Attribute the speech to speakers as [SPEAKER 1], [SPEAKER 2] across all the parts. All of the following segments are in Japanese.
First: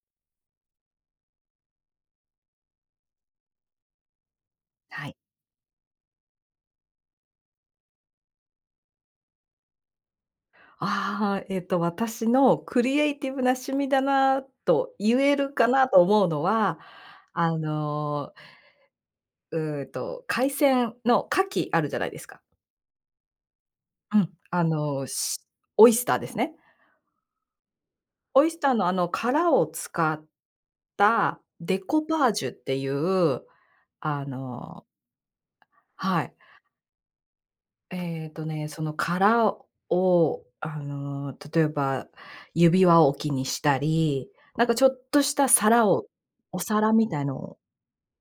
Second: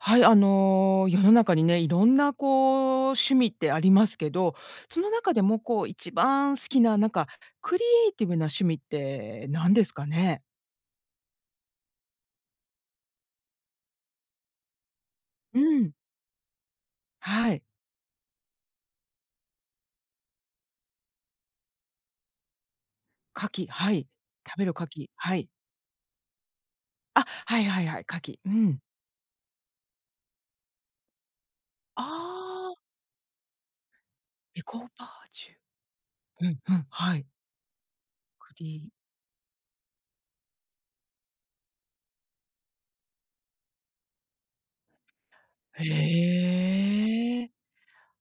[SPEAKER 1] はい、あの、世の中にね、色んなこう、趣味ってありますけど、そ
[SPEAKER 2] は
[SPEAKER 1] の
[SPEAKER 2] い。
[SPEAKER 1] 中でもこう、一番好きな、なんか、クリエイティブな趣味ってなんですかね？
[SPEAKER 2] ああ、えっと私のクリエイティブな趣味だなと言える
[SPEAKER 1] う
[SPEAKER 2] かな
[SPEAKER 1] ん。
[SPEAKER 2] と思うのは、あ
[SPEAKER 1] はい。
[SPEAKER 2] のうーんと、海鮮の牡蠣あるじゃないですか。
[SPEAKER 1] 牡蠣、はい。
[SPEAKER 2] うん、
[SPEAKER 1] 食
[SPEAKER 2] あ
[SPEAKER 1] べる牡
[SPEAKER 2] の
[SPEAKER 1] 蠣、は
[SPEAKER 2] し
[SPEAKER 1] い。
[SPEAKER 2] オイスターですね。
[SPEAKER 1] あ、はいはいはい。牡蠣。
[SPEAKER 2] オ
[SPEAKER 1] う
[SPEAKER 2] イスター
[SPEAKER 1] ん。
[SPEAKER 2] のあの殻を使った、デコ
[SPEAKER 1] あ
[SPEAKER 2] パージュって
[SPEAKER 1] あ。
[SPEAKER 2] いう、あ
[SPEAKER 1] デコ
[SPEAKER 2] の
[SPEAKER 1] バージ
[SPEAKER 2] はい。
[SPEAKER 1] ュ。うんうん、はい。
[SPEAKER 2] ええっと
[SPEAKER 1] く
[SPEAKER 2] ね、そ
[SPEAKER 1] り
[SPEAKER 2] の殻を、あの例えば、指輪置きにしたり、なんかちょっとした皿をお皿みたいの
[SPEAKER 1] へえ。
[SPEAKER 2] を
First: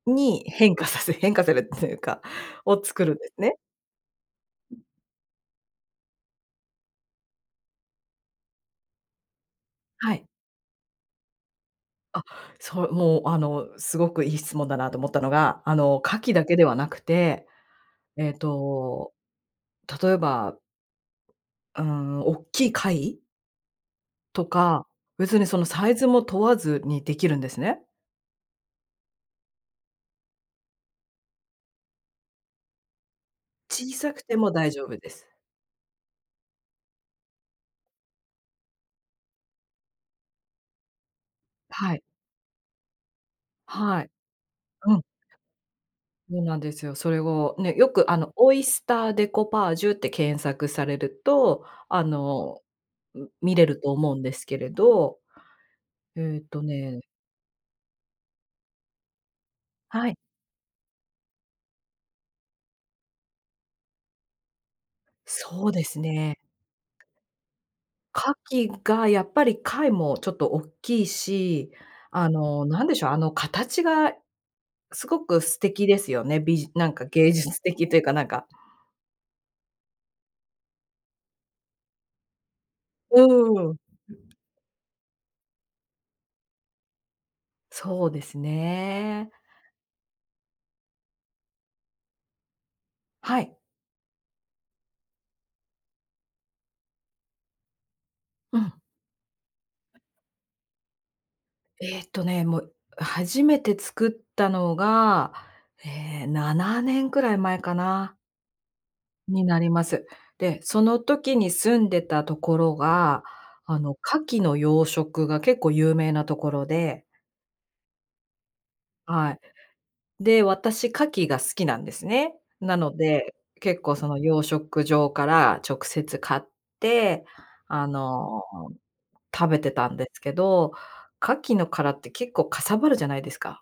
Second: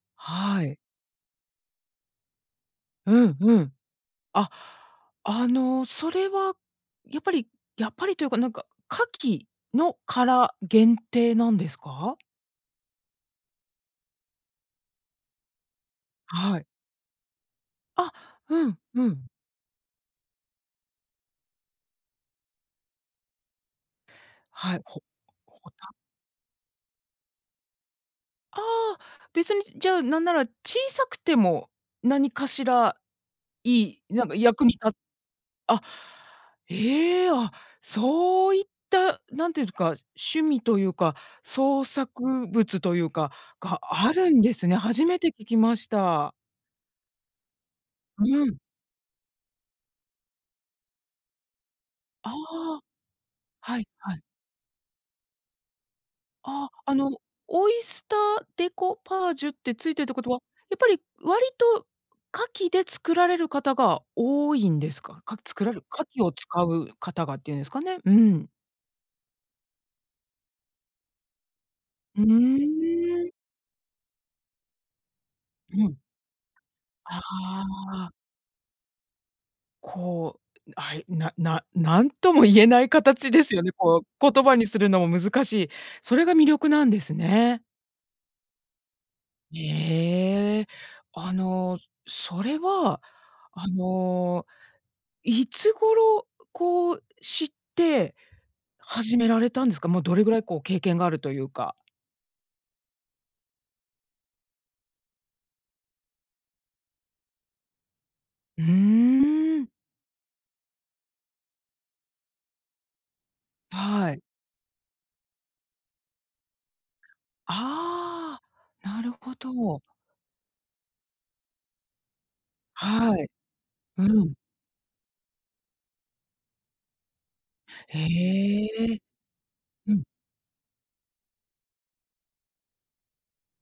[SPEAKER 2] に
[SPEAKER 1] は
[SPEAKER 2] 変
[SPEAKER 1] い。
[SPEAKER 2] 化させ変化されるっていうか、を作るん
[SPEAKER 1] う
[SPEAKER 2] です
[SPEAKER 1] ん
[SPEAKER 2] ね。
[SPEAKER 1] うん。あ、あのそれは、やっぱりやっぱりというかなんか、牡蠣の
[SPEAKER 2] はい。
[SPEAKER 1] 殻、限定なんですか？
[SPEAKER 2] あ、そう、もうあのすごくいい質問だなと思ったのが、あの牡蠣だけ
[SPEAKER 1] は
[SPEAKER 2] で
[SPEAKER 1] い。
[SPEAKER 2] はなくて、
[SPEAKER 1] あ、
[SPEAKER 2] ええ
[SPEAKER 1] うんう
[SPEAKER 2] と、
[SPEAKER 1] ん。
[SPEAKER 2] 例えばうーん、大っきい貝？と
[SPEAKER 1] はい、
[SPEAKER 2] か。
[SPEAKER 1] ほ、
[SPEAKER 2] 別にその
[SPEAKER 1] ほ
[SPEAKER 2] サ
[SPEAKER 1] た。
[SPEAKER 2] イズも問わずにできるんですね。
[SPEAKER 1] ああ。別に、じゃあなんなら小さくても、何かしらい
[SPEAKER 2] 小
[SPEAKER 1] い、
[SPEAKER 2] さく
[SPEAKER 1] なんか
[SPEAKER 2] ても
[SPEAKER 1] 役
[SPEAKER 2] 大
[SPEAKER 1] に
[SPEAKER 2] 丈
[SPEAKER 1] た
[SPEAKER 2] 夫です。
[SPEAKER 1] あ、ええ！あ、そういった、何て言うんすか、趣味というか、創
[SPEAKER 2] はい。
[SPEAKER 1] 作物というかが
[SPEAKER 2] はい。
[SPEAKER 1] あるんですね。
[SPEAKER 2] うん。
[SPEAKER 1] 初めて聞きました。
[SPEAKER 2] そうなんですよ。それを、ね、よくあの、
[SPEAKER 1] う
[SPEAKER 2] オ
[SPEAKER 1] ん。
[SPEAKER 2] イスターデコパージュって検索されると、あ
[SPEAKER 1] あ
[SPEAKER 2] の、
[SPEAKER 1] あ。
[SPEAKER 2] う見れ
[SPEAKER 1] は
[SPEAKER 2] る
[SPEAKER 1] い、
[SPEAKER 2] と思
[SPEAKER 1] は
[SPEAKER 2] う
[SPEAKER 1] い。
[SPEAKER 2] んですけれど。ええと
[SPEAKER 1] ああ、あ
[SPEAKER 2] ね
[SPEAKER 1] の、オイスターデコパージュってついてる
[SPEAKER 2] は
[SPEAKER 1] って
[SPEAKER 2] い。
[SPEAKER 1] ことは、やっぱり割と牡蠣で作られる方が多いんですか？牡蠣作
[SPEAKER 2] そう
[SPEAKER 1] らる
[SPEAKER 2] です
[SPEAKER 1] 牡蠣を
[SPEAKER 2] ね。
[SPEAKER 1] 使う方がっていうんですかね。う
[SPEAKER 2] 牡
[SPEAKER 1] ん。
[SPEAKER 2] 蠣がやっぱり貝もちょっとおっきいし、
[SPEAKER 1] う
[SPEAKER 2] あの、なんでしょう、あ
[SPEAKER 1] ー
[SPEAKER 2] の
[SPEAKER 1] ん。
[SPEAKER 2] 形が、すごく素
[SPEAKER 1] う
[SPEAKER 2] 敵
[SPEAKER 1] ん。
[SPEAKER 2] ですよね。びじなんか
[SPEAKER 1] あ
[SPEAKER 2] 芸術的という
[SPEAKER 1] あ。
[SPEAKER 2] かなんか。
[SPEAKER 1] こう、あい、なな何とも言えない
[SPEAKER 2] う
[SPEAKER 1] 形ですよ
[SPEAKER 2] ー
[SPEAKER 1] ね、
[SPEAKER 2] ん。
[SPEAKER 1] こう、言葉にするのも難しい。それが魅力なんですね。
[SPEAKER 2] そうですね。
[SPEAKER 1] ええ。あの、それは、
[SPEAKER 2] はい。
[SPEAKER 1] あの、いつ頃こう、知って
[SPEAKER 2] うん。
[SPEAKER 1] 始められたんですか？もうどれぐらいこう経験があるというか。
[SPEAKER 2] えっとね、もう初めて作ったのが、ええ、7年くらい前かな。
[SPEAKER 1] う
[SPEAKER 2] にな
[SPEAKER 1] ーん。
[SPEAKER 2] ります。で、その時に住んでたところが、あの、
[SPEAKER 1] はい。
[SPEAKER 2] 牡蠣の養殖が結構有名なところで。
[SPEAKER 1] ああ、なる
[SPEAKER 2] は
[SPEAKER 1] ほ
[SPEAKER 2] い。
[SPEAKER 1] ど。
[SPEAKER 2] で、私牡蠣が好きなんですね。なの
[SPEAKER 1] はい。
[SPEAKER 2] で、結構
[SPEAKER 1] う
[SPEAKER 2] その
[SPEAKER 1] ん。
[SPEAKER 2] 養殖場から直接買って、あ
[SPEAKER 1] へ
[SPEAKER 2] の、
[SPEAKER 1] え。
[SPEAKER 2] 食べてた
[SPEAKER 1] う
[SPEAKER 2] ん
[SPEAKER 1] ん。
[SPEAKER 2] ですけど、牡蠣の殻って結構かさばるじゃないですか。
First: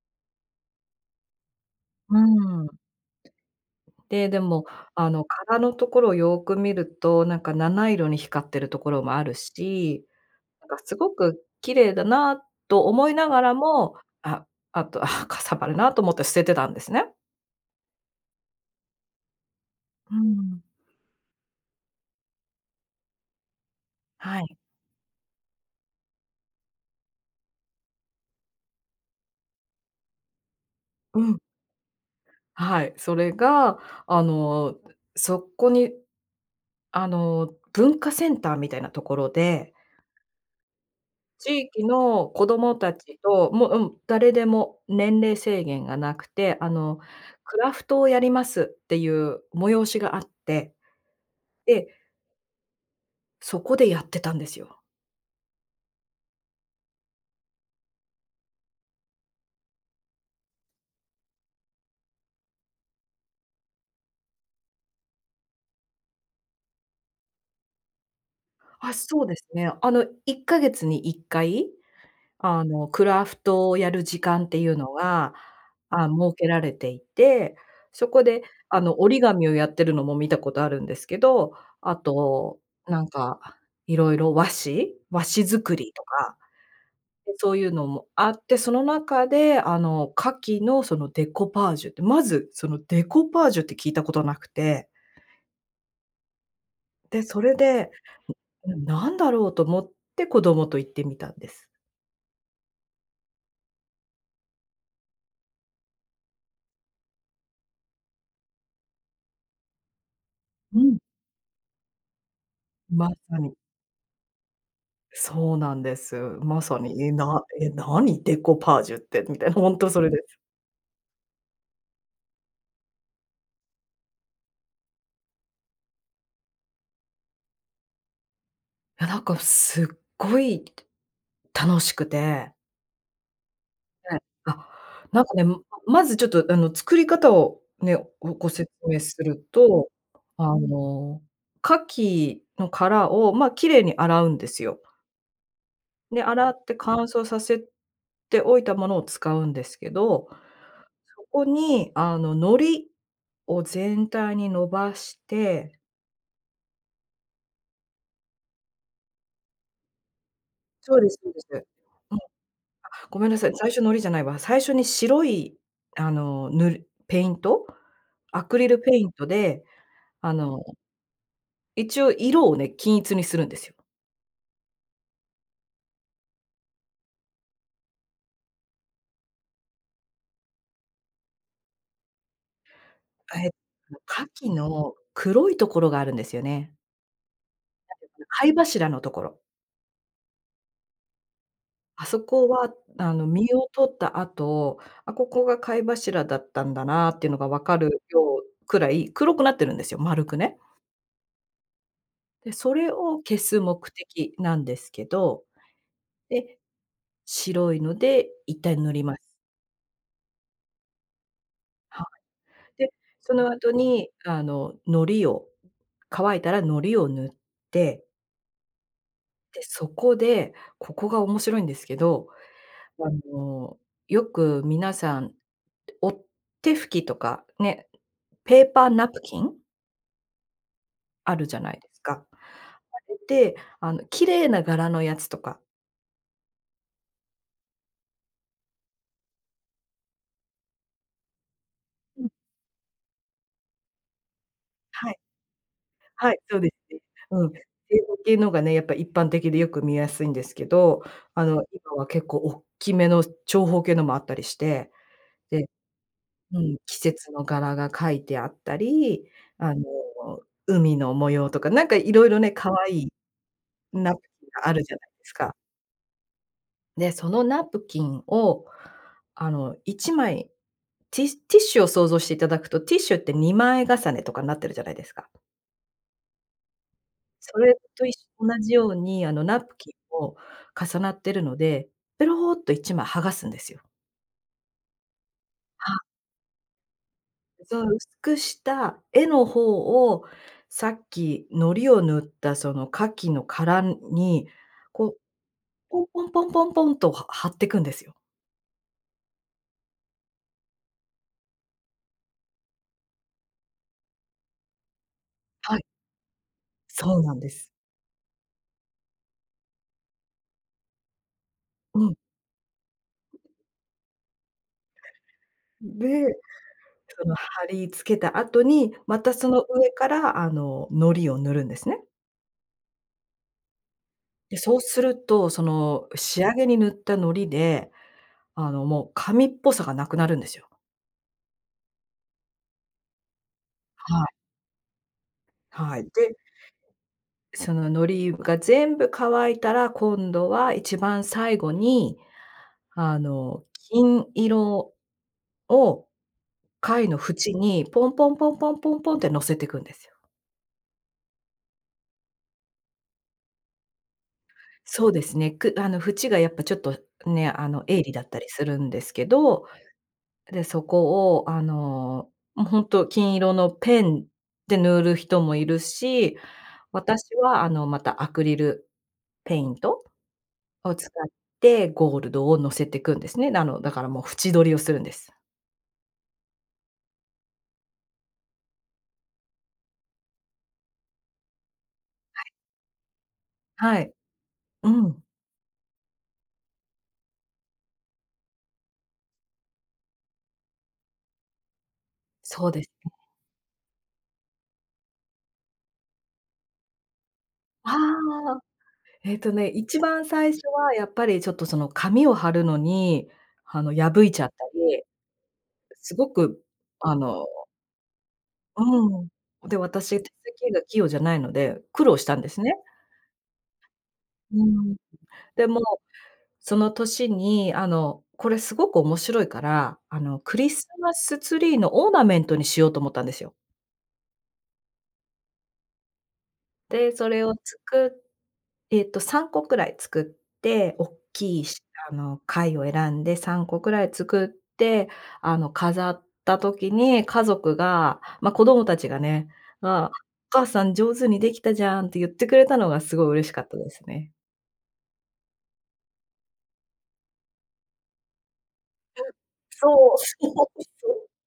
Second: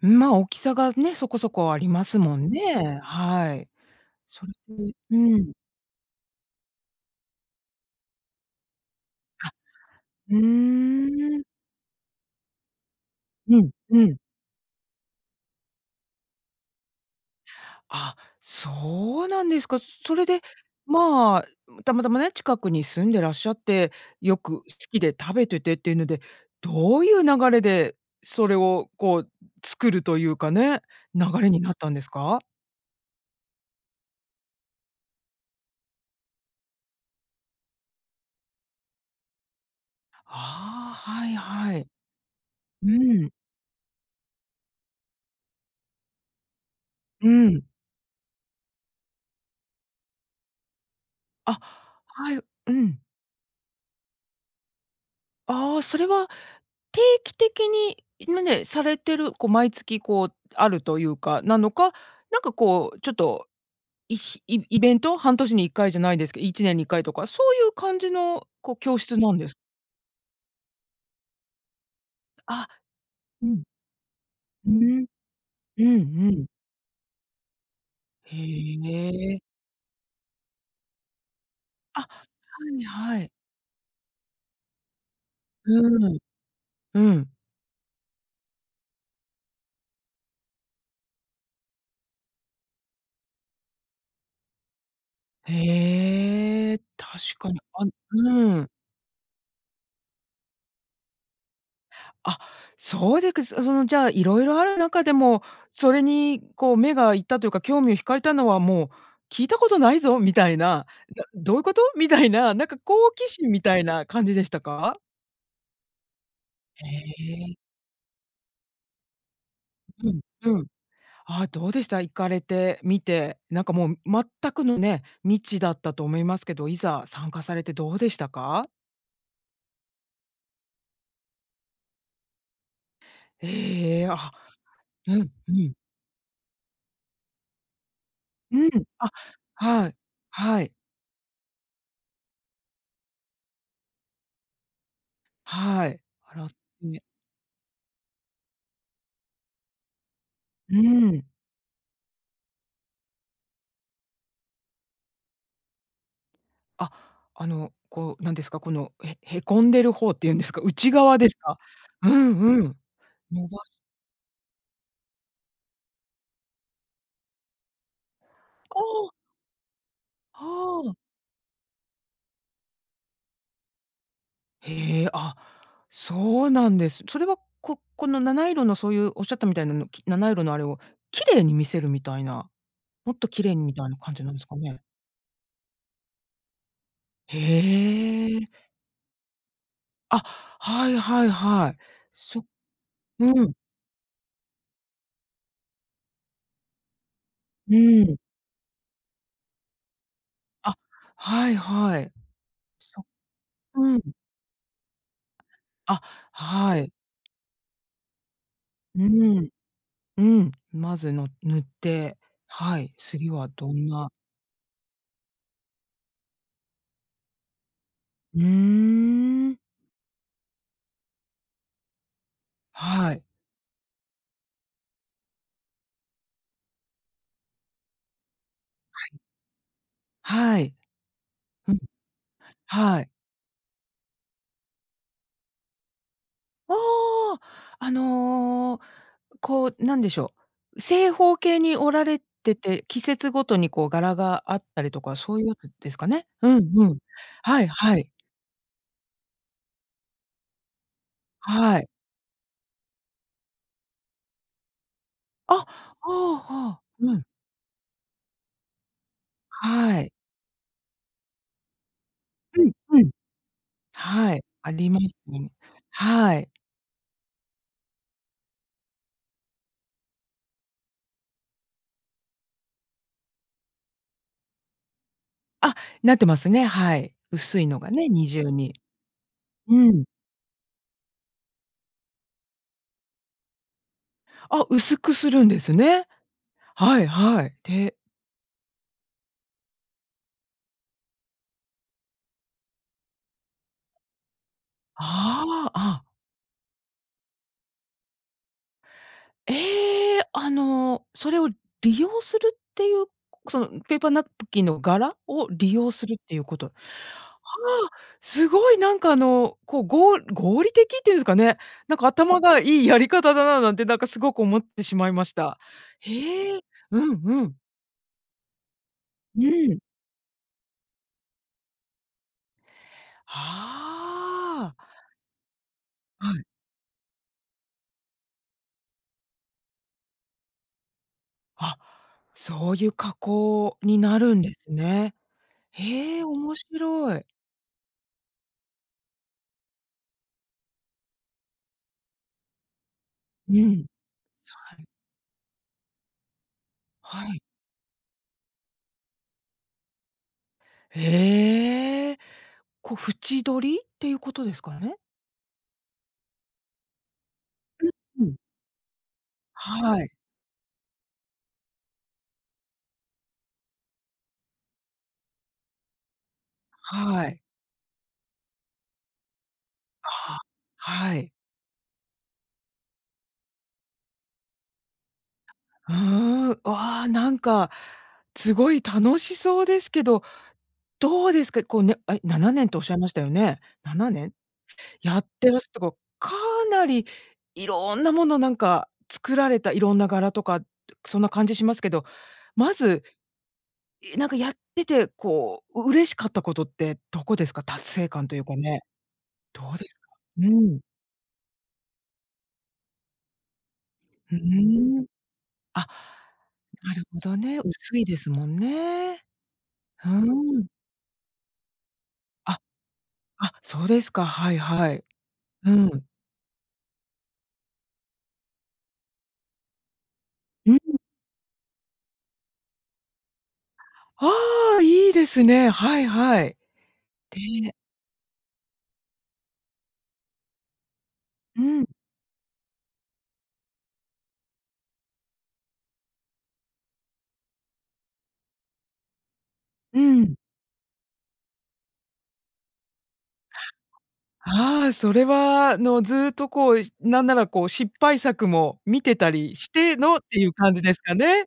[SPEAKER 1] うん、まあ、大きさがね、そこそこありま
[SPEAKER 2] う
[SPEAKER 1] すもん
[SPEAKER 2] ーん。
[SPEAKER 1] ね。はい。
[SPEAKER 2] で、で
[SPEAKER 1] それ
[SPEAKER 2] も、
[SPEAKER 1] で
[SPEAKER 2] あの、
[SPEAKER 1] うん。
[SPEAKER 2] 殻のところをよく見ると、なんか七色に光ってるところもある
[SPEAKER 1] あ、
[SPEAKER 2] し、
[SPEAKER 1] う
[SPEAKER 2] なんかすご
[SPEAKER 1] ー
[SPEAKER 2] く
[SPEAKER 1] ん。
[SPEAKER 2] 綺麗だなと思いながら
[SPEAKER 1] うん、
[SPEAKER 2] も、
[SPEAKER 1] うん。
[SPEAKER 2] ああとは、かさばるなと思って捨ててたんですね。
[SPEAKER 1] あ、そうなんですか。
[SPEAKER 2] う
[SPEAKER 1] それで、
[SPEAKER 2] ん。
[SPEAKER 1] まあ、たまたまね、近くに住んでらっしゃって、よ
[SPEAKER 2] はい。
[SPEAKER 1] く好きで食べててっていうので、どういう流れで、それをこう作るというかね、
[SPEAKER 2] う
[SPEAKER 1] 流
[SPEAKER 2] ん。
[SPEAKER 1] れになったんですか？
[SPEAKER 2] はい。それがあの、そこに、あの、文化センターみたいなところで
[SPEAKER 1] ああ、はい
[SPEAKER 2] 地
[SPEAKER 1] は
[SPEAKER 2] 域
[SPEAKER 1] い。
[SPEAKER 2] の子ども
[SPEAKER 1] う
[SPEAKER 2] たち
[SPEAKER 1] ん。
[SPEAKER 2] と、もううん、誰でも年齢制限がなくて、あの、
[SPEAKER 1] う
[SPEAKER 2] ク
[SPEAKER 1] ん。
[SPEAKER 2] ラフトをやりますっていう催しがあって。
[SPEAKER 1] あ、
[SPEAKER 2] で
[SPEAKER 1] はい。うん。
[SPEAKER 2] そこでやってたんですよ。
[SPEAKER 1] ああ、それは定期的に、ま、ねえ、されてるこう毎月、こうあるというか、なのか、なんかこう、ちょっと、いひイイベント？半年に1回じゃないですけど、1年に1回とか、そういう感じのこう
[SPEAKER 2] あ、
[SPEAKER 1] 教室
[SPEAKER 2] そう
[SPEAKER 1] な
[SPEAKER 2] で
[SPEAKER 1] ん
[SPEAKER 2] す
[SPEAKER 1] です
[SPEAKER 2] ね。あの1か月に1回、あ
[SPEAKER 1] あ、
[SPEAKER 2] のクラフ
[SPEAKER 1] うん。
[SPEAKER 2] トをやる時間ってい
[SPEAKER 1] う
[SPEAKER 2] うの
[SPEAKER 1] ーん。
[SPEAKER 2] が、
[SPEAKER 1] うん
[SPEAKER 2] あ、
[SPEAKER 1] う
[SPEAKER 2] 設
[SPEAKER 1] ん。
[SPEAKER 2] けられていて、そこ
[SPEAKER 1] へ
[SPEAKER 2] であの折り
[SPEAKER 1] え。
[SPEAKER 2] 紙をやってるのも見たことあるんですけど、あ
[SPEAKER 1] あ、
[SPEAKER 2] と、
[SPEAKER 1] はい
[SPEAKER 2] なん
[SPEAKER 1] はい。
[SPEAKER 2] か、色々和紙？和紙
[SPEAKER 1] う
[SPEAKER 2] 作りと
[SPEAKER 1] ーん。
[SPEAKER 2] か、
[SPEAKER 1] うん。
[SPEAKER 2] で、そういうのもあって、その中であの牡蠣のそのデコパージュって、まずそのデコパージュって聞いたことなくて
[SPEAKER 1] へえ。確
[SPEAKER 2] で、そ
[SPEAKER 1] か
[SPEAKER 2] れ
[SPEAKER 1] に。
[SPEAKER 2] で、
[SPEAKER 1] あんうん。
[SPEAKER 2] んん、これなんだろうと思って子供と行ってみたんです。
[SPEAKER 1] あ、そうでくすそのじゃあ色々ある中でも、それにこう目がいったというか興味を引かれたのは、もう聞いたことないぞみたい
[SPEAKER 2] う
[SPEAKER 1] な、
[SPEAKER 2] ん。
[SPEAKER 1] や、どういうこと？みたいな、なんか
[SPEAKER 2] ま
[SPEAKER 1] 好奇
[SPEAKER 2] さ
[SPEAKER 1] 心
[SPEAKER 2] に。
[SPEAKER 1] みたいな感じでしたか？
[SPEAKER 2] そうなんです。まさ
[SPEAKER 1] へ
[SPEAKER 2] に、え、な
[SPEAKER 1] え。
[SPEAKER 2] え、何？デコパージュってみたいな。ほんとそれ
[SPEAKER 1] う
[SPEAKER 2] です。
[SPEAKER 1] ん、うん。あ、どうでした？行かれてみて。なんかもう全くのね、未知だったと思いますけど、いざ参加されてどうでしたか？
[SPEAKER 2] や、なんか、すっごい楽しくて。
[SPEAKER 1] ええ、
[SPEAKER 2] はい、
[SPEAKER 1] あ、
[SPEAKER 2] あ、
[SPEAKER 1] う
[SPEAKER 2] なん
[SPEAKER 1] ん、
[SPEAKER 2] かね、
[SPEAKER 1] う
[SPEAKER 2] ん、
[SPEAKER 1] ん。
[SPEAKER 2] まずちょっと、あの、作り方をね、ごご
[SPEAKER 1] う
[SPEAKER 2] 説
[SPEAKER 1] ん。
[SPEAKER 2] 明
[SPEAKER 1] あ、
[SPEAKER 2] する
[SPEAKER 1] は
[SPEAKER 2] と、
[SPEAKER 1] い。
[SPEAKER 2] あ
[SPEAKER 1] はい。
[SPEAKER 2] の、牡蠣の殻を、ま、綺麗に洗うんですよ。
[SPEAKER 1] はい。
[SPEAKER 2] で、
[SPEAKER 1] 洗っ
[SPEAKER 2] 洗って乾
[SPEAKER 1] て。
[SPEAKER 2] 燥させておいたものを使うんですけど、
[SPEAKER 1] うー
[SPEAKER 2] そ
[SPEAKER 1] ん。
[SPEAKER 2] こに、あの、のりを全体に伸ばして。
[SPEAKER 1] あ、あの、こう、なんですか、このへへこんでる方っていうんですか、内
[SPEAKER 2] そうです
[SPEAKER 1] 側で
[SPEAKER 2] そう
[SPEAKER 1] す
[SPEAKER 2] です。は
[SPEAKER 1] か？
[SPEAKER 2] い。
[SPEAKER 1] う
[SPEAKER 2] あ、
[SPEAKER 1] んうん。
[SPEAKER 2] ごめんな
[SPEAKER 1] 伸
[SPEAKER 2] さい、
[SPEAKER 1] ば
[SPEAKER 2] 最初のりじゃないわ。最初に白いあの、塗る、ペイント、アクリル
[SPEAKER 1] あ
[SPEAKER 2] ペイ
[SPEAKER 1] あ。
[SPEAKER 2] ントで、あの
[SPEAKER 1] はあ。
[SPEAKER 2] 一応色をね、均一にするんですよ。
[SPEAKER 1] へえ、あ、そうなんです。それは、ここの七色のそういうおっしゃったみたいなの、七色のあれを綺麗に見せるみたいな、もっと綺
[SPEAKER 2] え、
[SPEAKER 1] 麗にみたいな感じなんです
[SPEAKER 2] 牡蠣
[SPEAKER 1] かね。
[SPEAKER 2] の黒いところがあるんですよね。
[SPEAKER 1] へ
[SPEAKER 2] 貝
[SPEAKER 1] え。
[SPEAKER 2] 柱のところ。
[SPEAKER 1] あ、はいはいはい。
[SPEAKER 2] あそ
[SPEAKER 1] そ、
[SPEAKER 2] こはあの
[SPEAKER 1] う
[SPEAKER 2] 実
[SPEAKER 1] ん。
[SPEAKER 2] を取った後、あ、ここが貝柱だったんだなっていうのが分
[SPEAKER 1] う
[SPEAKER 2] かる
[SPEAKER 1] ーん。
[SPEAKER 2] ようくらい、黒くなってるんですよ、丸くね。
[SPEAKER 1] あ、はいはい。
[SPEAKER 2] で、それ
[SPEAKER 1] そ、
[SPEAKER 2] を消す目
[SPEAKER 1] うん。
[SPEAKER 2] 的なんですけど、
[SPEAKER 1] あ、
[SPEAKER 2] で、
[SPEAKER 1] はい。
[SPEAKER 2] 白いので一帯塗
[SPEAKER 1] う
[SPEAKER 2] ります。
[SPEAKER 1] ーん。うん、まずの、塗っ
[SPEAKER 2] は
[SPEAKER 1] て、は
[SPEAKER 2] い。で、
[SPEAKER 1] い、次
[SPEAKER 2] そ
[SPEAKER 1] は
[SPEAKER 2] の後
[SPEAKER 1] どん
[SPEAKER 2] に
[SPEAKER 1] な。
[SPEAKER 2] あの糊を乾いたら糊を塗って。
[SPEAKER 1] うーん。
[SPEAKER 2] で、そこで、ここが面白いんですけど、あ
[SPEAKER 1] はい。
[SPEAKER 2] の、よく皆さん、お手拭きとか、ね、ペーパー
[SPEAKER 1] は
[SPEAKER 2] ナ
[SPEAKER 1] い。
[SPEAKER 2] プキン？
[SPEAKER 1] はい。
[SPEAKER 2] あるじゃな
[SPEAKER 1] うん。
[SPEAKER 2] いですか。あ
[SPEAKER 1] はい。
[SPEAKER 2] れってあの綺麗な柄のやつとか。
[SPEAKER 1] おお、あの、こう、何でしょう、正方形に折られ
[SPEAKER 2] うん。
[SPEAKER 1] てて、季節ごとにこう柄があったりと
[SPEAKER 2] は
[SPEAKER 1] か、
[SPEAKER 2] い。
[SPEAKER 1] そういうやつですかね。
[SPEAKER 2] はい、
[SPEAKER 1] う
[SPEAKER 2] そうで
[SPEAKER 1] んう
[SPEAKER 2] す
[SPEAKER 1] ん。
[SPEAKER 2] ね。うん。
[SPEAKER 1] はいは
[SPEAKER 2] 正
[SPEAKER 1] い。
[SPEAKER 2] 方形のがね、やっぱり一般的でよく見やすいんですけど、あの
[SPEAKER 1] はい。
[SPEAKER 2] 今は結構大っきめの、長方形のもあったりして、
[SPEAKER 1] あ、
[SPEAKER 2] で、
[SPEAKER 1] はあは
[SPEAKER 2] うん、
[SPEAKER 1] あ、
[SPEAKER 2] 季
[SPEAKER 1] うん。
[SPEAKER 2] 節の柄が書いてあったり、あの、
[SPEAKER 1] はい。
[SPEAKER 2] 海の模様とか、なんか色々ね、
[SPEAKER 1] う
[SPEAKER 2] 可
[SPEAKER 1] ん
[SPEAKER 2] 愛
[SPEAKER 1] う
[SPEAKER 2] い
[SPEAKER 1] ん。
[SPEAKER 2] ナプ
[SPEAKER 1] はい、
[SPEAKER 2] キンが
[SPEAKER 1] あ
[SPEAKER 2] ある
[SPEAKER 1] り
[SPEAKER 2] じゃ
[SPEAKER 1] ま
[SPEAKER 2] ない
[SPEAKER 1] す
[SPEAKER 2] です
[SPEAKER 1] ね。
[SPEAKER 2] か。
[SPEAKER 1] はい。
[SPEAKER 2] で、そのナプキンを、あの1枚、ティティッシュを想像していただくと、ティッシュって2枚重ねとかになってるじゃないですか。
[SPEAKER 1] あ、なってますね。はい。
[SPEAKER 2] そ
[SPEAKER 1] 薄い
[SPEAKER 2] れ
[SPEAKER 1] のが
[SPEAKER 2] と
[SPEAKER 1] ね、
[SPEAKER 2] いっ
[SPEAKER 1] 二
[SPEAKER 2] し
[SPEAKER 1] 重
[SPEAKER 2] 同じ
[SPEAKER 1] に。
[SPEAKER 2] ように、あのナプ
[SPEAKER 1] う
[SPEAKER 2] キン
[SPEAKER 1] ん。
[SPEAKER 2] も重なってるので、ペロっと1枚剥がすんですよ。
[SPEAKER 1] あ、薄くするんです
[SPEAKER 2] は
[SPEAKER 1] ね。はいはい。
[SPEAKER 2] そう、
[SPEAKER 1] で
[SPEAKER 2] 薄くした絵の方を、さっき糊を塗ったその牡蠣の殻に、こう、
[SPEAKER 1] ああ、あ。
[SPEAKER 2] ポンポンポンポンポンと、は貼ってくんですよ。
[SPEAKER 1] ええ、あのそれを利用するっていう、そのペーパーナプキンの柄を利
[SPEAKER 2] はい。
[SPEAKER 1] 用するっていうこと、は
[SPEAKER 2] そうなんです。
[SPEAKER 1] あ、すごい、なんかあの、こう、ご合理的っていうんですかね、なん
[SPEAKER 2] う
[SPEAKER 1] か
[SPEAKER 2] ん。
[SPEAKER 1] 頭がいいやり方だな、なんてなんかすごく思ってしまいました。
[SPEAKER 2] で、
[SPEAKER 1] へえ、うん
[SPEAKER 2] その
[SPEAKER 1] うん。
[SPEAKER 2] 貼り付けた後に、また
[SPEAKER 1] う
[SPEAKER 2] その
[SPEAKER 1] ん。
[SPEAKER 2] 上からあの、糊を塗るんですね。で、
[SPEAKER 1] はあ。
[SPEAKER 2] そうすると、その
[SPEAKER 1] は
[SPEAKER 2] 仕
[SPEAKER 1] い。
[SPEAKER 2] 上げに塗った糊で、あのもう紙っぽさがなくなるんですよ。
[SPEAKER 1] あ、そういう加工にな
[SPEAKER 2] はい。
[SPEAKER 1] るんですね。
[SPEAKER 2] はい、
[SPEAKER 1] へえ、
[SPEAKER 2] で
[SPEAKER 1] 面白い。
[SPEAKER 2] そののりが全部乾いたら、今度は一番最後に、あ
[SPEAKER 1] う
[SPEAKER 2] の、
[SPEAKER 1] ん。
[SPEAKER 2] 金
[SPEAKER 1] そ、はい。
[SPEAKER 2] 色を、貝の
[SPEAKER 1] はい。
[SPEAKER 2] 縁にポンポンポンポンポンポンって乗せていくんですよ。
[SPEAKER 1] へえ。こう、縁取りっていうことですかね？
[SPEAKER 2] そうですね、くあの縁がやっぱちょっとね、あの、
[SPEAKER 1] う、
[SPEAKER 2] 鋭利だ
[SPEAKER 1] う
[SPEAKER 2] っ
[SPEAKER 1] ん。
[SPEAKER 2] たりするんですけど。
[SPEAKER 1] はい。
[SPEAKER 2] で、そこを、あの、もう、ほんと、金色のペンで塗る人もいるし、
[SPEAKER 1] は
[SPEAKER 2] 私
[SPEAKER 1] い。
[SPEAKER 2] は、あの、またアクリルペイント？
[SPEAKER 1] は、
[SPEAKER 2] を使っ
[SPEAKER 1] はい。
[SPEAKER 2] て、ゴールドを乗せてくんですね。あの、だから、も、縁取りをするんです。
[SPEAKER 1] うーん。わあ、なんか、すごい楽しそうですけど、どうですか？こう、ね、あれ、な
[SPEAKER 2] はい。
[SPEAKER 1] なねんとおっしゃいましたよね？な
[SPEAKER 2] は
[SPEAKER 1] な
[SPEAKER 2] い。
[SPEAKER 1] ねん？
[SPEAKER 2] う
[SPEAKER 1] や
[SPEAKER 2] ん。
[SPEAKER 1] ってらしたか、かなり色んなもの、なんか、作られた、色んな柄とかそんな感じしますけど。
[SPEAKER 2] そう
[SPEAKER 1] ま
[SPEAKER 2] です
[SPEAKER 1] ず、
[SPEAKER 2] ね。
[SPEAKER 1] いなんか、やってて、こう、嬉しかったことってどこですか？達
[SPEAKER 2] あ
[SPEAKER 1] 成感というか
[SPEAKER 2] あ。
[SPEAKER 1] ね。
[SPEAKER 2] えっとね、
[SPEAKER 1] どう
[SPEAKER 2] い
[SPEAKER 1] です？
[SPEAKER 2] ちばん
[SPEAKER 1] う
[SPEAKER 2] 最初
[SPEAKER 1] ん。
[SPEAKER 2] は、やっぱり、ちょっと、その、紙を貼るのに、あの、破い
[SPEAKER 1] うー
[SPEAKER 2] ちゃったり
[SPEAKER 1] ん、あ、
[SPEAKER 2] すごく、
[SPEAKER 1] なる
[SPEAKER 2] あ
[SPEAKER 1] ほど
[SPEAKER 2] の
[SPEAKER 1] ね、薄いですもんね。
[SPEAKER 2] うん。で、
[SPEAKER 1] ふー
[SPEAKER 2] 私、手
[SPEAKER 1] ん。
[SPEAKER 2] 先が器用じゃないので、苦労したんです
[SPEAKER 1] あ、
[SPEAKER 2] ね。
[SPEAKER 1] あ、そうですか。はい
[SPEAKER 2] う
[SPEAKER 1] は
[SPEAKER 2] ん。
[SPEAKER 1] い。
[SPEAKER 2] で
[SPEAKER 1] う
[SPEAKER 2] も、
[SPEAKER 1] ん。
[SPEAKER 2] その年に、あの、これ、すごく面白いから、あの、クリ
[SPEAKER 1] うん。
[SPEAKER 2] スマスツリーのオーナメントにしようと思ったんですよ。
[SPEAKER 1] ああ、いいですね。はい、はい。
[SPEAKER 2] で、それを
[SPEAKER 1] で
[SPEAKER 2] つくえっと3個くらい作って、おっき
[SPEAKER 1] う
[SPEAKER 2] い、し
[SPEAKER 1] ん。
[SPEAKER 2] あの貝を選んで3個くらい作って、あの、飾った時に家族が、ま、子供たちがね、
[SPEAKER 1] う
[SPEAKER 2] 「あ、
[SPEAKER 1] ーん。
[SPEAKER 2] お母さん上手にできたじゃん」って言ってくれたのが、すごい嬉しかったですね。
[SPEAKER 1] あ、ああ、それは、あの、ずっと、こう、なんなら、こう、失敗作も見てたりして
[SPEAKER 2] そ
[SPEAKER 1] の
[SPEAKER 2] う
[SPEAKER 1] ってい
[SPEAKER 2] そ
[SPEAKER 1] う
[SPEAKER 2] う
[SPEAKER 1] 感じです
[SPEAKER 2] そ
[SPEAKER 1] か
[SPEAKER 2] う
[SPEAKER 1] ね？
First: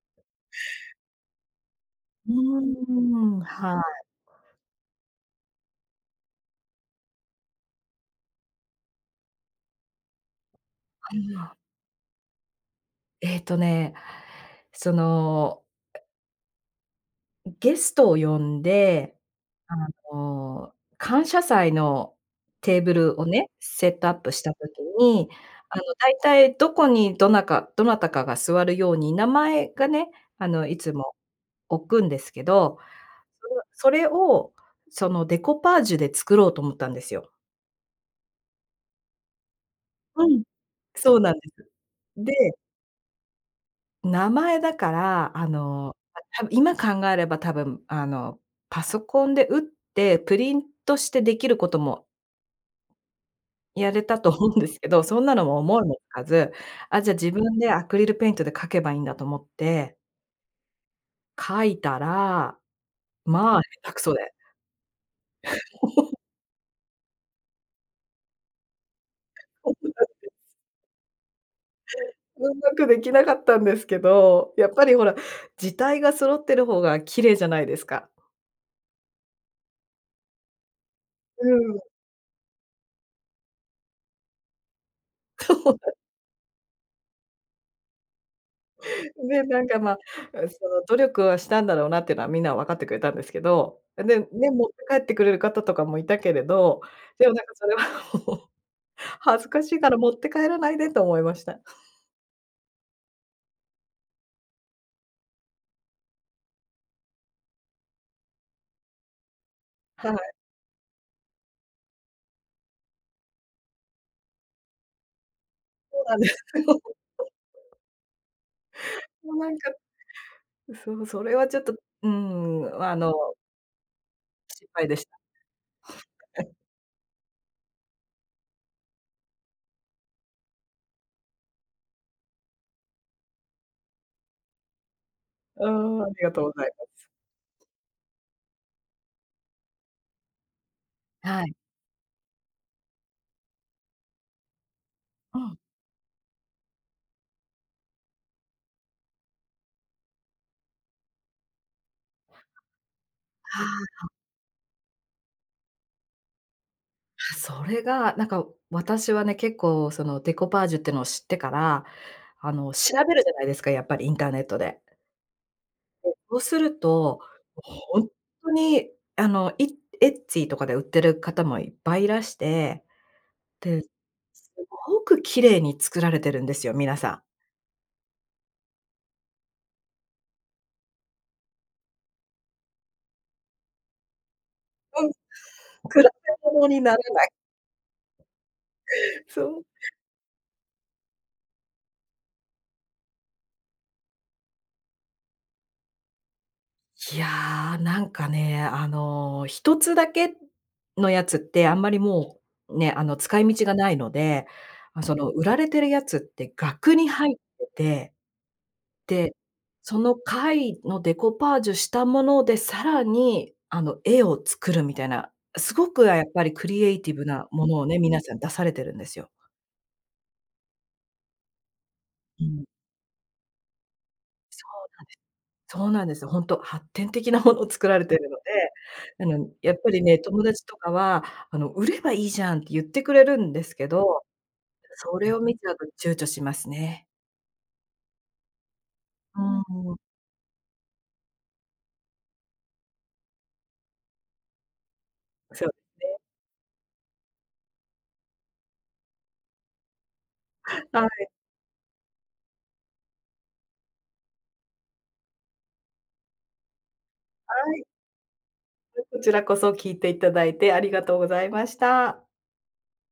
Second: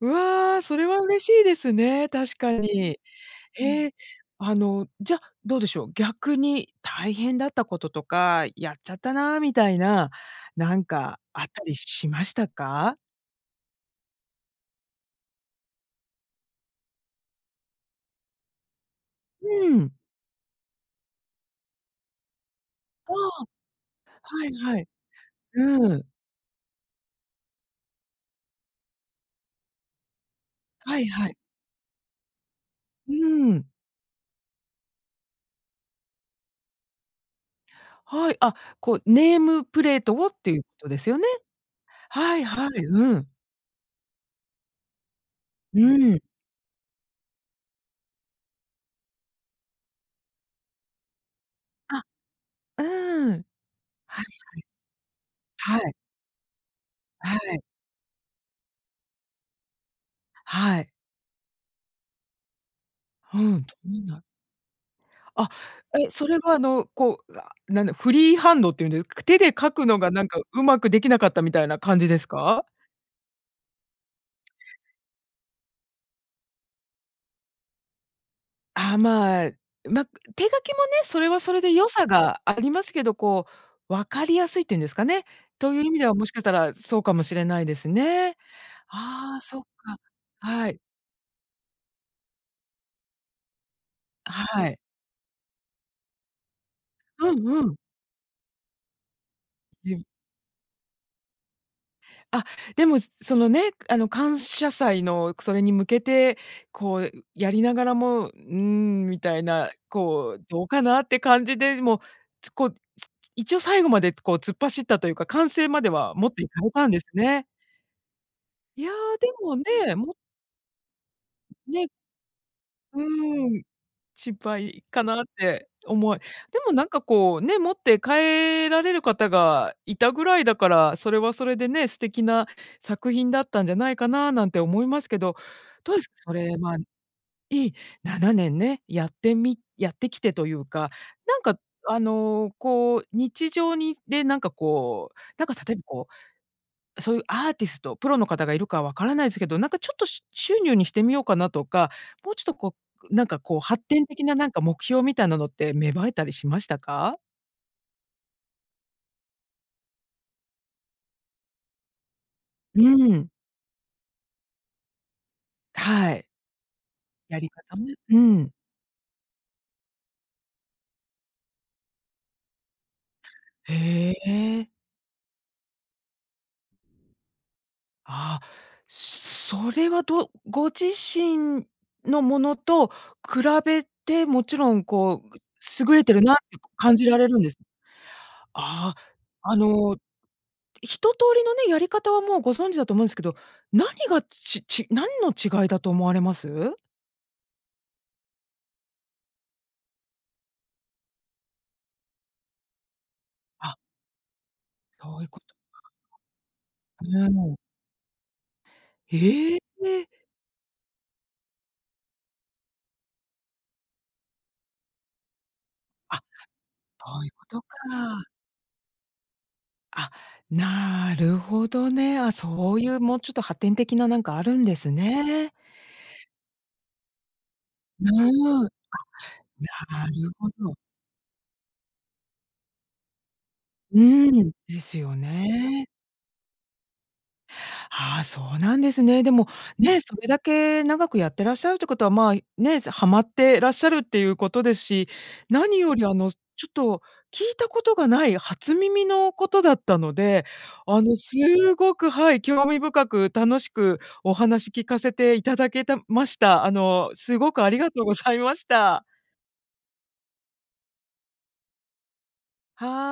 [SPEAKER 1] わあ、それは嬉しいですね、
[SPEAKER 2] う
[SPEAKER 1] 確
[SPEAKER 2] ー
[SPEAKER 1] かに。
[SPEAKER 2] ん、は
[SPEAKER 1] へえ。
[SPEAKER 2] い。
[SPEAKER 1] あの、じゃ、どうでしょう、逆に大変だったこととか、やっちゃったなみたいな、なんか、あ
[SPEAKER 2] は
[SPEAKER 1] っ
[SPEAKER 2] あ。
[SPEAKER 1] たりしましたか？
[SPEAKER 2] えっとね、そのゲストを呼んで、
[SPEAKER 1] う
[SPEAKER 2] あ
[SPEAKER 1] ん。
[SPEAKER 2] の、感謝祭のテーブ
[SPEAKER 1] あ
[SPEAKER 2] ルを
[SPEAKER 1] あ、
[SPEAKER 2] ね、セットアップし
[SPEAKER 1] は
[SPEAKER 2] た
[SPEAKER 1] いは
[SPEAKER 2] 時
[SPEAKER 1] い。
[SPEAKER 2] に、あの、
[SPEAKER 1] うーん。
[SPEAKER 2] だいたい、どこにどなかどなたかが座るように名前がね、あの、いつ
[SPEAKER 1] はい
[SPEAKER 2] も
[SPEAKER 1] はい。
[SPEAKER 2] 置くんですけど、
[SPEAKER 1] うーん。
[SPEAKER 2] そそれを、そのデコパージュで作ろうと思ったんですよ。
[SPEAKER 1] はい、あ、こう、ネームプレート
[SPEAKER 2] う
[SPEAKER 1] をっ
[SPEAKER 2] ん、
[SPEAKER 1] ていうことです
[SPEAKER 2] そ
[SPEAKER 1] よ
[SPEAKER 2] う
[SPEAKER 1] ね。
[SPEAKER 2] なんです。
[SPEAKER 1] はい
[SPEAKER 2] で
[SPEAKER 1] はい、うん。
[SPEAKER 2] 名前だから、あ
[SPEAKER 1] う
[SPEAKER 2] の、
[SPEAKER 1] ーん。
[SPEAKER 2] た多分今考えれば多分、あの、パソコンで打って、プリントしてできること
[SPEAKER 1] あ、
[SPEAKER 2] も
[SPEAKER 1] うーん。
[SPEAKER 2] やれた
[SPEAKER 1] はい
[SPEAKER 2] と思うんですけど、そんなのも
[SPEAKER 1] は
[SPEAKER 2] 思
[SPEAKER 1] い。
[SPEAKER 2] い
[SPEAKER 1] はい。
[SPEAKER 2] もつかず、あ、じゃあ自
[SPEAKER 1] は
[SPEAKER 2] 分
[SPEAKER 1] い。
[SPEAKER 2] でアクリルペイントで書けばいいんだと思って
[SPEAKER 1] はい。
[SPEAKER 2] 書いたら、
[SPEAKER 1] う
[SPEAKER 2] ま
[SPEAKER 1] ん、
[SPEAKER 2] あ、
[SPEAKER 1] ど
[SPEAKER 2] 下手く
[SPEAKER 1] う
[SPEAKER 2] そ
[SPEAKER 1] なる。
[SPEAKER 2] で。
[SPEAKER 1] あ。え、それは、あの、こう、ななんだ、フリーハンドって言うんで、く手で
[SPEAKER 2] そ
[SPEAKER 1] 書
[SPEAKER 2] う
[SPEAKER 1] く
[SPEAKER 2] なん
[SPEAKER 1] のが、なん
[SPEAKER 2] です。
[SPEAKER 1] か、うまくできなかったみたいな感じです
[SPEAKER 2] うん
[SPEAKER 1] か？
[SPEAKER 2] まくできなかったんですけど、やっぱり、ほら、字体が揃ってる方が綺麗じゃないですか？
[SPEAKER 1] ああ、まあ、ま、手書きもね、それは
[SPEAKER 2] う
[SPEAKER 1] それで
[SPEAKER 2] ん。
[SPEAKER 1] 良さがありますけど、こう、分かりやすいっていうんですかね、
[SPEAKER 2] そうな
[SPEAKER 1] という意
[SPEAKER 2] ん。
[SPEAKER 1] 味ではもしかしたら、そうかもしれないですね。ああ、
[SPEAKER 2] で、
[SPEAKER 1] そ
[SPEAKER 2] な
[SPEAKER 1] っ
[SPEAKER 2] んか、
[SPEAKER 1] か。
[SPEAKER 2] ま、そ
[SPEAKER 1] はい。
[SPEAKER 2] の、努力はしたんだろうなっていうのはみんな分かってくれたんですけど。で、
[SPEAKER 1] あ、
[SPEAKER 2] ね、持
[SPEAKER 1] は
[SPEAKER 2] って
[SPEAKER 1] い。
[SPEAKER 2] 帰ってくれる方とかもいたけれど、でも、
[SPEAKER 1] う
[SPEAKER 2] なん
[SPEAKER 1] ん
[SPEAKER 2] か、
[SPEAKER 1] う
[SPEAKER 2] それ
[SPEAKER 1] ん。
[SPEAKER 2] は、ほ恥ずかしいから 持って帰らないでと思いました。
[SPEAKER 1] あ、でも、その、ね、あの、感謝祭のそれに向けて、こう、やりながらも、うーん、みたいな、
[SPEAKER 2] はい。
[SPEAKER 1] こう、どうかなって感じで、でも、つこ、一応最後まで、こう、突っ走ったというか、完成まで
[SPEAKER 2] そう
[SPEAKER 1] は
[SPEAKER 2] なんで
[SPEAKER 1] 持っ
[SPEAKER 2] す
[SPEAKER 1] ていか
[SPEAKER 2] よ。
[SPEAKER 1] れたんですね。いや、で
[SPEAKER 2] もうな
[SPEAKER 1] も
[SPEAKER 2] んか、
[SPEAKER 1] ね、も
[SPEAKER 2] そう、それはちょっと、
[SPEAKER 1] ね。
[SPEAKER 2] うん、あ
[SPEAKER 1] う
[SPEAKER 2] の
[SPEAKER 1] ーん、失
[SPEAKER 2] 失
[SPEAKER 1] 敗
[SPEAKER 2] 敗で
[SPEAKER 1] か
[SPEAKER 2] し
[SPEAKER 1] なっ
[SPEAKER 2] た。
[SPEAKER 1] て思い。で
[SPEAKER 2] はい。
[SPEAKER 1] も、なんか、こう、ね、持って帰られる方がいたぐらいだから、それはそれでね、素敵な作品だったんじゃないかななんて思いますけど、
[SPEAKER 2] うー
[SPEAKER 1] どうで
[SPEAKER 2] ん、あ
[SPEAKER 1] すか、
[SPEAKER 2] りが
[SPEAKER 1] そ
[SPEAKER 2] とうご
[SPEAKER 1] れ
[SPEAKER 2] ざい
[SPEAKER 1] は。
[SPEAKER 2] ます。
[SPEAKER 1] いい、７年ね、やってみやってきてというか。なん
[SPEAKER 2] はい。
[SPEAKER 1] か、あの、こう、日常に、で、なんか、こう、
[SPEAKER 2] う
[SPEAKER 1] なんか、
[SPEAKER 2] ん。
[SPEAKER 1] 例えば、こう、そういうアーティスト、プロの方がいるかはわからないすけど、なんか、ちょっと、しゅ収入にしてみようかなとか、もうちょっと、こう、なんか、こう、発展
[SPEAKER 2] は。
[SPEAKER 1] 的な、なんか、目標みたいなのって芽生えたりしました？
[SPEAKER 2] あ、それが、なんか、私はね、結構、その、デコパージュってのを知ってから、あの、
[SPEAKER 1] う
[SPEAKER 2] 調
[SPEAKER 1] ー
[SPEAKER 2] べるじ
[SPEAKER 1] ん。
[SPEAKER 2] ゃないですか、やっぱりインターネットで。で、
[SPEAKER 1] はい。
[SPEAKER 2] そうすると、
[SPEAKER 1] やり方ね。
[SPEAKER 2] ほんっ
[SPEAKER 1] う
[SPEAKER 2] と
[SPEAKER 1] ん。
[SPEAKER 2] に、あの、いエッツィーとかで売ってる方もいっぱいいらして、で、
[SPEAKER 1] へ
[SPEAKER 2] す
[SPEAKER 1] え。
[SPEAKER 2] ごく綺麗に作られてるんですよ、皆さん。
[SPEAKER 1] あ、それはどうご自身のものと比べて、もちろん、
[SPEAKER 2] ほん比
[SPEAKER 1] こう、優れ
[SPEAKER 2] べ
[SPEAKER 1] てるなって
[SPEAKER 2] 物にな
[SPEAKER 1] 感
[SPEAKER 2] ら
[SPEAKER 1] じら
[SPEAKER 2] な
[SPEAKER 1] れ
[SPEAKER 2] い。
[SPEAKER 1] るんです？ああ、あ
[SPEAKER 2] そう。
[SPEAKER 1] の、一通りのね、やり方はもうご存知だと思うんすけど、何がちち何の違いだと思われます？
[SPEAKER 2] いや、なんかね、あの、一つだけのやつって、あんまりもう、ね、あの、使い道
[SPEAKER 1] あ。
[SPEAKER 2] がないので、ま、そ
[SPEAKER 1] そうい
[SPEAKER 2] の
[SPEAKER 1] うこ
[SPEAKER 2] 売
[SPEAKER 1] と。
[SPEAKER 2] られてるやつって額
[SPEAKER 1] う
[SPEAKER 2] に
[SPEAKER 1] ー
[SPEAKER 2] 入っ
[SPEAKER 1] ん。
[SPEAKER 2] てて、で、
[SPEAKER 1] へ
[SPEAKER 2] そ
[SPEAKER 1] え。
[SPEAKER 2] の貝のデコパージュしたもので、さらに、あの、絵を作るみたいな、すごく、あ、
[SPEAKER 1] あ、
[SPEAKER 2] やっぱりクリエイティ
[SPEAKER 1] そ
[SPEAKER 2] ブ
[SPEAKER 1] ういうこ
[SPEAKER 2] な
[SPEAKER 1] と
[SPEAKER 2] も
[SPEAKER 1] か。
[SPEAKER 2] のをね、皆さん出されてるんですよ。
[SPEAKER 1] あ、なるほどね。あ、
[SPEAKER 2] うん。
[SPEAKER 1] そういう、もうちょっと発展的ななんかある
[SPEAKER 2] そ
[SPEAKER 1] んで
[SPEAKER 2] う
[SPEAKER 1] す
[SPEAKER 2] なんです。
[SPEAKER 1] ね。
[SPEAKER 2] そうなんですよ。ほんと、発展的なもの作ら
[SPEAKER 1] う
[SPEAKER 2] れてるので、
[SPEAKER 1] ーん、あ、
[SPEAKER 2] あの、やっぱり
[SPEAKER 1] な
[SPEAKER 2] ね、
[SPEAKER 1] る
[SPEAKER 2] 友
[SPEAKER 1] ほ
[SPEAKER 2] 達
[SPEAKER 1] ど。
[SPEAKER 2] とかは、あの、売ればいいじゃんって言ってくれるんですけ
[SPEAKER 1] う
[SPEAKER 2] ど、
[SPEAKER 1] ーん、ですよ
[SPEAKER 2] それを見ちゃうと
[SPEAKER 1] ね。
[SPEAKER 2] 躊躇しますね。
[SPEAKER 1] ああ、そうなんですね。で
[SPEAKER 2] う
[SPEAKER 1] も、
[SPEAKER 2] ーん。
[SPEAKER 1] ね、それだけ長くやってらっしゃるってことは、ま、ね、はまってらっしゃるっていうことですし、
[SPEAKER 2] そう
[SPEAKER 1] 何より、
[SPEAKER 2] ね。
[SPEAKER 1] あの、ちょっと聞いたことがない初耳のことだったので、あ
[SPEAKER 2] は
[SPEAKER 1] の、
[SPEAKER 2] い。
[SPEAKER 1] すっごくはい、興味深く楽しくお話聞かせていただけたました。あの、すご
[SPEAKER 2] は
[SPEAKER 1] くあり
[SPEAKER 2] い。
[SPEAKER 1] がとうございました。
[SPEAKER 2] こちらこそ聞いていただいてありがとうございました。
[SPEAKER 1] は